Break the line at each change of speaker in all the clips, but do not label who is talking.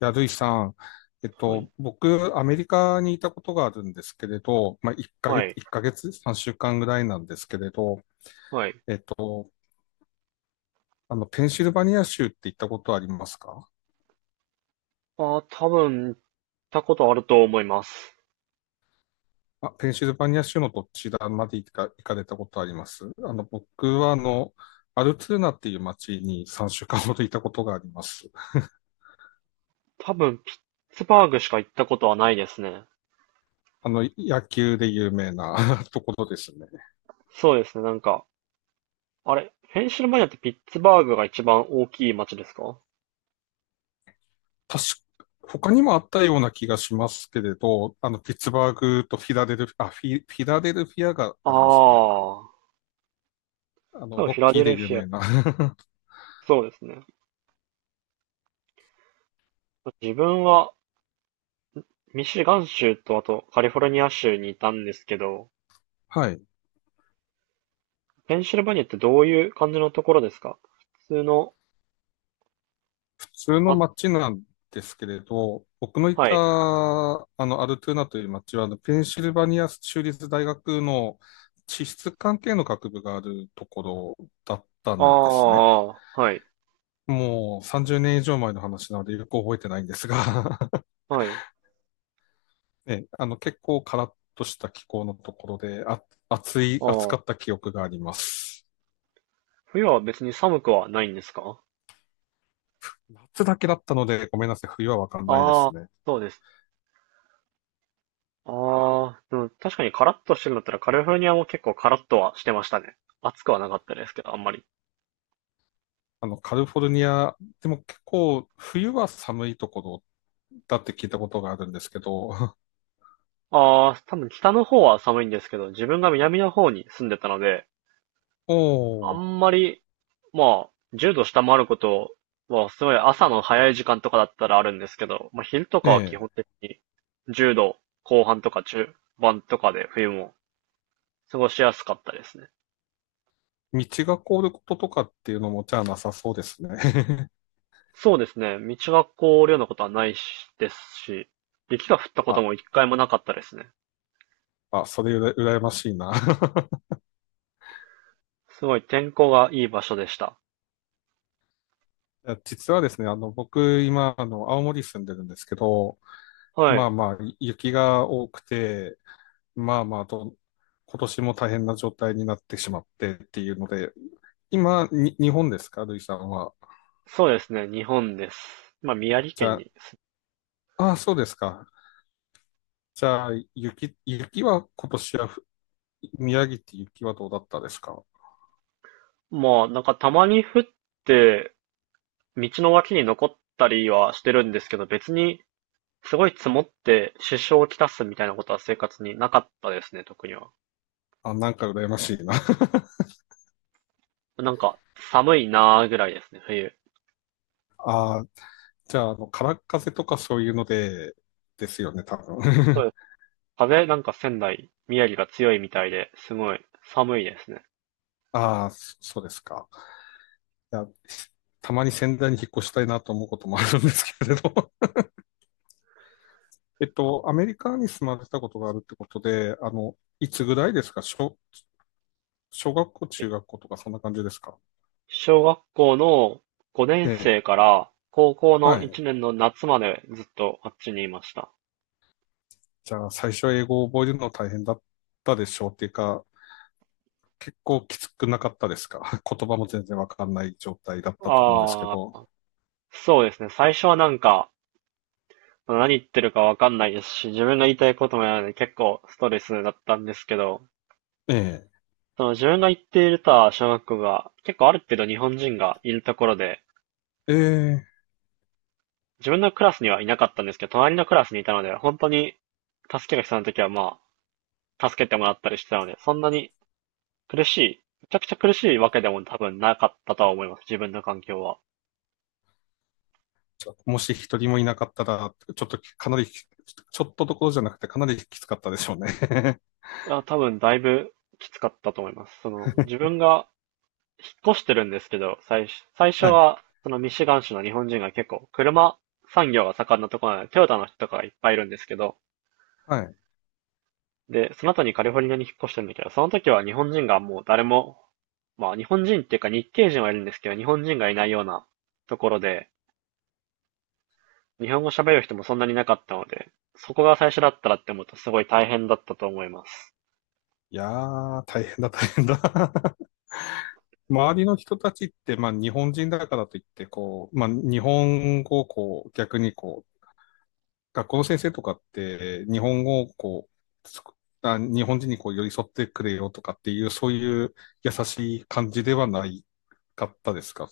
いや、ルイさん、
はい。
僕、アメリカにいたことがあるんですけれど、まあ、1ヶ
は
月、
い。
1ヶ月、3週間ぐらいなんですけれど、
はい。
えっと、ペンシルバニア州って行ったことありますか？
ああ、多分、行ったことあると思います。
あ、ペンシルバニア州のどちらまで行かれたことあります？あの、僕は、あの、アルツーナっていう町に3週間ほどいたことがあります。
多分、ピッツバーグしか行ったことはないですね。
あの、野球で有名な ところですね。
そうですね、なんか、あれ、ペンシルバニアってピッツバーグが一番大きい町ですか？
確か、他にもあったような気がしますけれど、あの、ピッツバーグとフィラデルフィア、フィラデルフィアが
あ
ありますね。
あー、
あ
多
の、
分
ロ
フィ
ッ
ラ
キー
デ
で
ル
有
フィア。
名な。
そうですね。自分はミシガン州とあとカリフォルニア州にいたんですけど、
はい。
ペンシルバニアってどういう感じのところですか？普通の、
普通の
あ、
街なんですけれど、僕のい
は
た、
い。
あの、アルトゥーナという街は、あのペンシルバニア州立大学の地質関係の学部があるところだった
あ
んですね。
あ、はい。
もう30年以上前の話なのでよく覚えてないんですが、
はい。
ね、あの、結構カラッとした気候のところで、あ、
あ
暑か
あ。
った記憶があります。
冬は別に寒くはないんですか？
夏だけだったので、ごめんなさい、冬はわかんないで
ああー、
すね。
そうです。ああ、でも確かにカラッとしてるんだったらカリフォルニアも結構カラッとはしてましたね。暑くはなかったですけど、あんまり。
あの、カリフォルニア、でも結構、冬は寒いところだって聞いたことがあるんですけど、
ああ、多分北の方は寒いんですけど、自分が南の方に住んでたので、あ
おー、
んまり、まあ、10度下回ることは、すごい朝の早い時間とかだったらあるんですけど、まあ昼と
ね
かは基
え、
本的に10度後半とか中盤とかで冬も過ごしやすかったですね。
道が凍ることとかっていうのもじゃあなさそうですね。
そうですね。道が凍るようなことはないしですし、雪が降った こと
あ、
も一回もなかったですね。
あ、それ羨ましいな。
すごい天候がいい場所でした。
いや実はですね、あの、僕、今、あの、青森住んでるんですけど、
は
ま
い。
あまあ、雪が多くて、まあまあと、今年も大変な状態になってしまってっていうので、今、に日本ですか、ルイさんは。
そうですね。日本です。まあ、宮城
じ
県
ゃ
にす。
あ、あ、そうですか。じゃあ、雪は今年はふ、宮城って雪はどうだったですか？
まあ、なんかたまに降って、道の脇に残ったりはしてるんですけど、別にすごい積もって支障をきたすみたいなことは生活になかったですね、特には。
あ、なんか羨ましいな。
なんか寒いなーぐらいですね、冬。
あ、じゃあ、あの、空っ風とかそういうので、ですよね、多分。
そう です。風なんか仙台、宮城が強いみたいで、すごい寒いですね。
ああ、そうですか。いや、たまに仙台に引っ越したいなと思うこともあるんですけれど。えっと、アメリカに住まれたことがあるってことで、あの、いつぐらいですか？小学校、中学校とかそんな感じですか？
小学校の五年
ええ。
生から高校の
はい。
一年の夏までずっとあっちにいました。
じゃあ、最初英語を覚えるの大変だったでしょうっていうか、結構きつくなかったですか？ 言葉も全然わかんない状態だったと思うんですけ
ああ、
ど。
そうですね。最初は何言ってるかわかんないですし、自分が言いたいこともやらないので結構ストレスだったんですけど、
え
その自分が行っていた小学校が結構ある程度日本人がいるところで、
え。ええ。
自分のクラスにはいなかったんですけど、隣のクラスにいたので、本当に助けが必要な時は助けてもらったりしてたので、そんなに苦しい。めちゃくちゃ苦しいわけでも多分なかったとは思います。自分の環境は。
もし一人もいなかったら、ちょっとどころじゃなくてかなりきつかったでしょうね。
あ、多分だいぶきつかったと思います。その、自分が引っ越してるんですけど、最初
はい。
は、そのミシガン州の日本人が結構、車産業が盛んなところなので、トヨタの人とかがいっぱいいるんですけど、
はい。
で、その後にカリフォルニアに引っ越してるんだけど、その時は日本人がもう誰も、まあ日本人っていうか日系人はいるんですけど、日本人がいないようなところで、日本語喋る人もそんなになかったので、そこが最初だったらって思うとすごい大変だったと思います。
いやー、大変だ。周りの人たちって、まあ日本人だからといって、こう、まあ日本語をこう、逆にこう、学校の先生とかって、日本語をこう、あ日本人にこう寄り添ってくれよとかっていう、そういう優しい感じではないかったですか。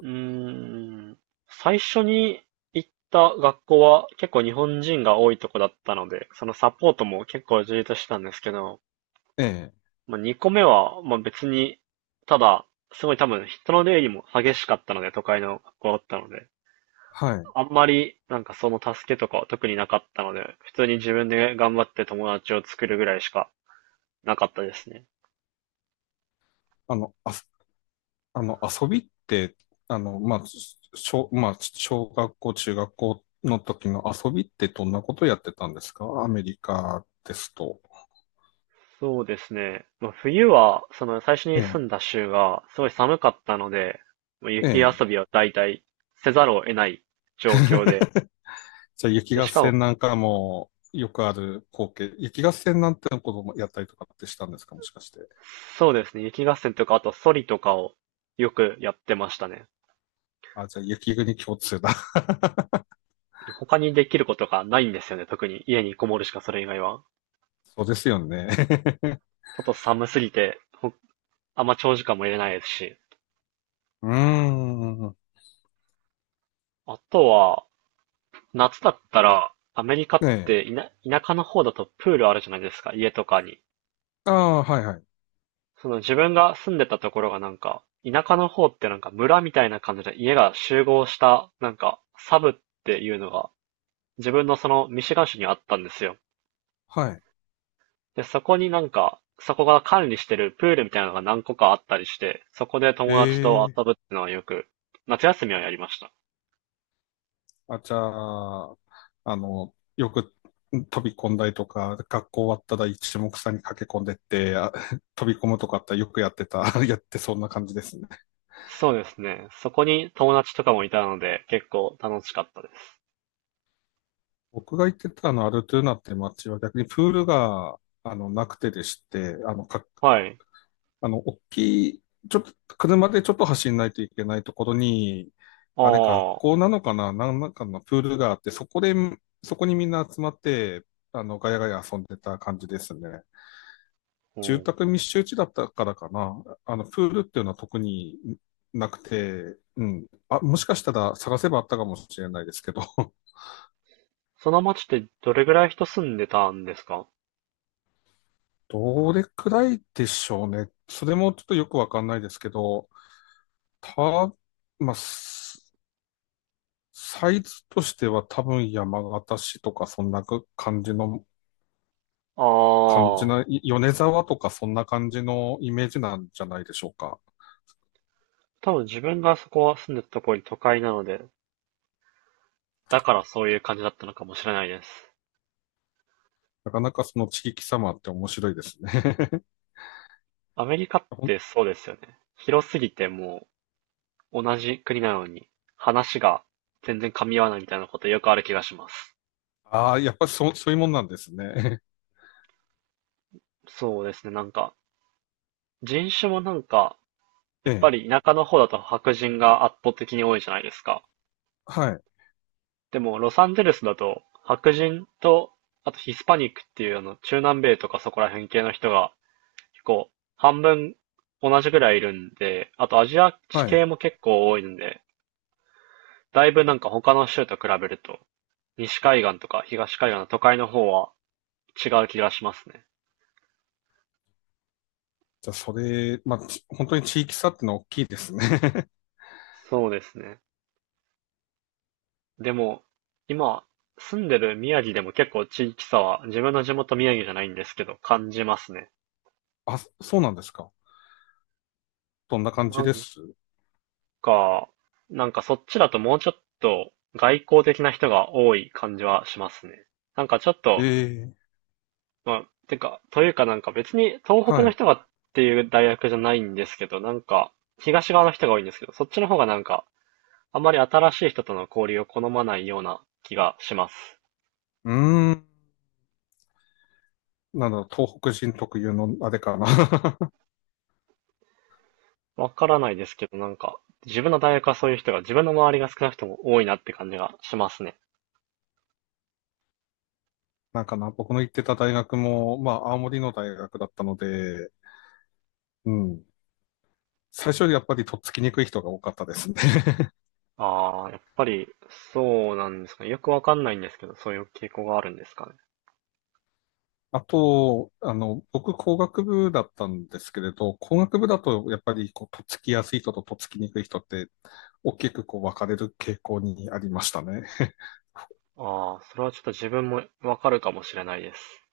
うーん、最初に行った学校は結構日本人が多いとこだったので、そのサポートも結構充実してたんですけど、
ええ
まあ、2個目は、まあ、別に、ただ、すごい多分人の出入りも激しかったので、都会の学校だったので、
はい。
あんまりその助けとかは特になかったので、普通に自分で頑張って友達を作るぐらいしかなかったですね。
あの、あ、あの、遊びって、あの、まあ、まあ、小学校、中学校の時の遊びってどんなことやってたんですか、アメリカですと。
そうですね。まあ、冬は、その最初
え
に住
え、
んだ州がすごい寒かったので、まあ
え
雪
え。
遊びは大体せざるを得ない状況で、
じゃあ、雪
で、
合
しかも、
戦なんかもよくある光景。雪合戦なんてのこともやったりとかってしたんですか、もしかして。
そうですね、雪合戦とか、あとソリとかをよくやってましたね。
あ、じゃあ、雪国共通だ。
他にできることがないんですよね、特に家にこもるしかそれ以外は。
そうですよね。
ちょっと寒すぎて、ほあんま長時間もいれないですし。
うーん。
あとは、夏だったら、アメリカ
え
っ
え。
て田舎の方だとプールあるじゃないですか、家とかに。
ああ、はいはい。
その自分が住んでたところがなんか、田舎の方ってなんか村みたいな感じで家が集合した、なんか、サブっていうのが、自分のそのミシガン州にあったんですよ。
はい。
で、そこになんか、そこが管理してるプールみたいなのが何個かあったりして、そこで友達と
え
遊
え、
ぶっていうのはよく、夏休みはやりました。
あ、じゃあ、あの、よく飛び込んだりとか、学校終わったら一目散に駆け込んでって、あ 飛び込むとかあったらよくやってた、やってそんな感じですね。
そうですね。そこに友達とかもいたので、結構楽しかったです。
僕が行ってたあのアルトゥーナって街は逆にプールが、あの、なくてでして、
はい。
あの、大きい、ちょっと、車でちょっと走んないといけないところに、あれ、学
ああ、
校なのかな、なんなんかのプールがあって、そこで、そこにみんな集まって、あの、ガヤガヤ遊んでた感じですね。
う
住
ん。
宅密集地だったからかな。あの、プールっていうのは特になくて、うん。あ、もしかしたら探せばあったかもしれないですけど、
その町ってどれぐらい人住んでたんですか？
どれくらいでしょうね。それもちょっとよくわかんないですけど、た、まあ、サイズとしては多分山形市とかそんな感じの、
あ
感じな、
あ。
い米沢とかそんな感じのイメージなんじゃないでしょうか。
多分自分がそこは住んでたところに都会なので、だからそういう感じだったのかもしれないです。
なかなかその地域様って面白いですね。
アメリカってそうですよね。広すぎてもう同じ国なのに話が全然噛み合わないみたいなことよくある気がします。
ああ、やっぱりそういうもんなんですね。
そうですね、なんか人種もなんか、
え
やっぱ
え、
り田舎の方だと白人が圧倒的に多いじゃないですか。
はい、
でもロサンゼルスだと白人とあとヒスパニックっていうあの中南米とかそこら辺系の人が結構、半分同じぐらいいるんで、あとアジア地
は
系
い。
も結構多いんで、だいぶなんか他の州と比べると、西海岸とか東海岸の都会の方は違う気がしますね。
じゃあ、それ、まあ、ち本当に地域差ってのは大きいですね。
そうですね。でも、今、住んでる宮城でも結構地域差は、自分の地元宮城じゃないんですけど、感じますね。
あ、そうなんですか。どんな感じ
なん
です？
か、なんかそっちだともうちょっと外交的な人が多い感じはしますね。なんかちょっ
え
と
え、
まあ、てか、というかなんか別に東北
はい。
の
う
人がっていう大学じゃないんですけど、なんか東側の人が多いんですけど、そっちの方がなんかあんまり新しい人との交流を好まないような気がします。
ーん。なんだろう、東北人特有のあれかな。
わからないですけど、なんか自分の大学はそういう人が自分の周りが少なくとも多いなって感じがしますね。
なんかな、僕の行ってた大学も、まあ、青森の大学だったので、うん。最初よりやっぱりとっつきにくい人が多かったですね。
ああ、やっぱりそうなんですかね。よくわかんないんですけど、そういう傾向があるんですかね。
あと、あの、僕工学部だったんですけれど、工学部だとやっぱりこう、とっつきやすい人ととっつきにくい人って大きくこう分かれる傾向にありましたね。
ああ、それはちょっと自分もわかるかもしれないです。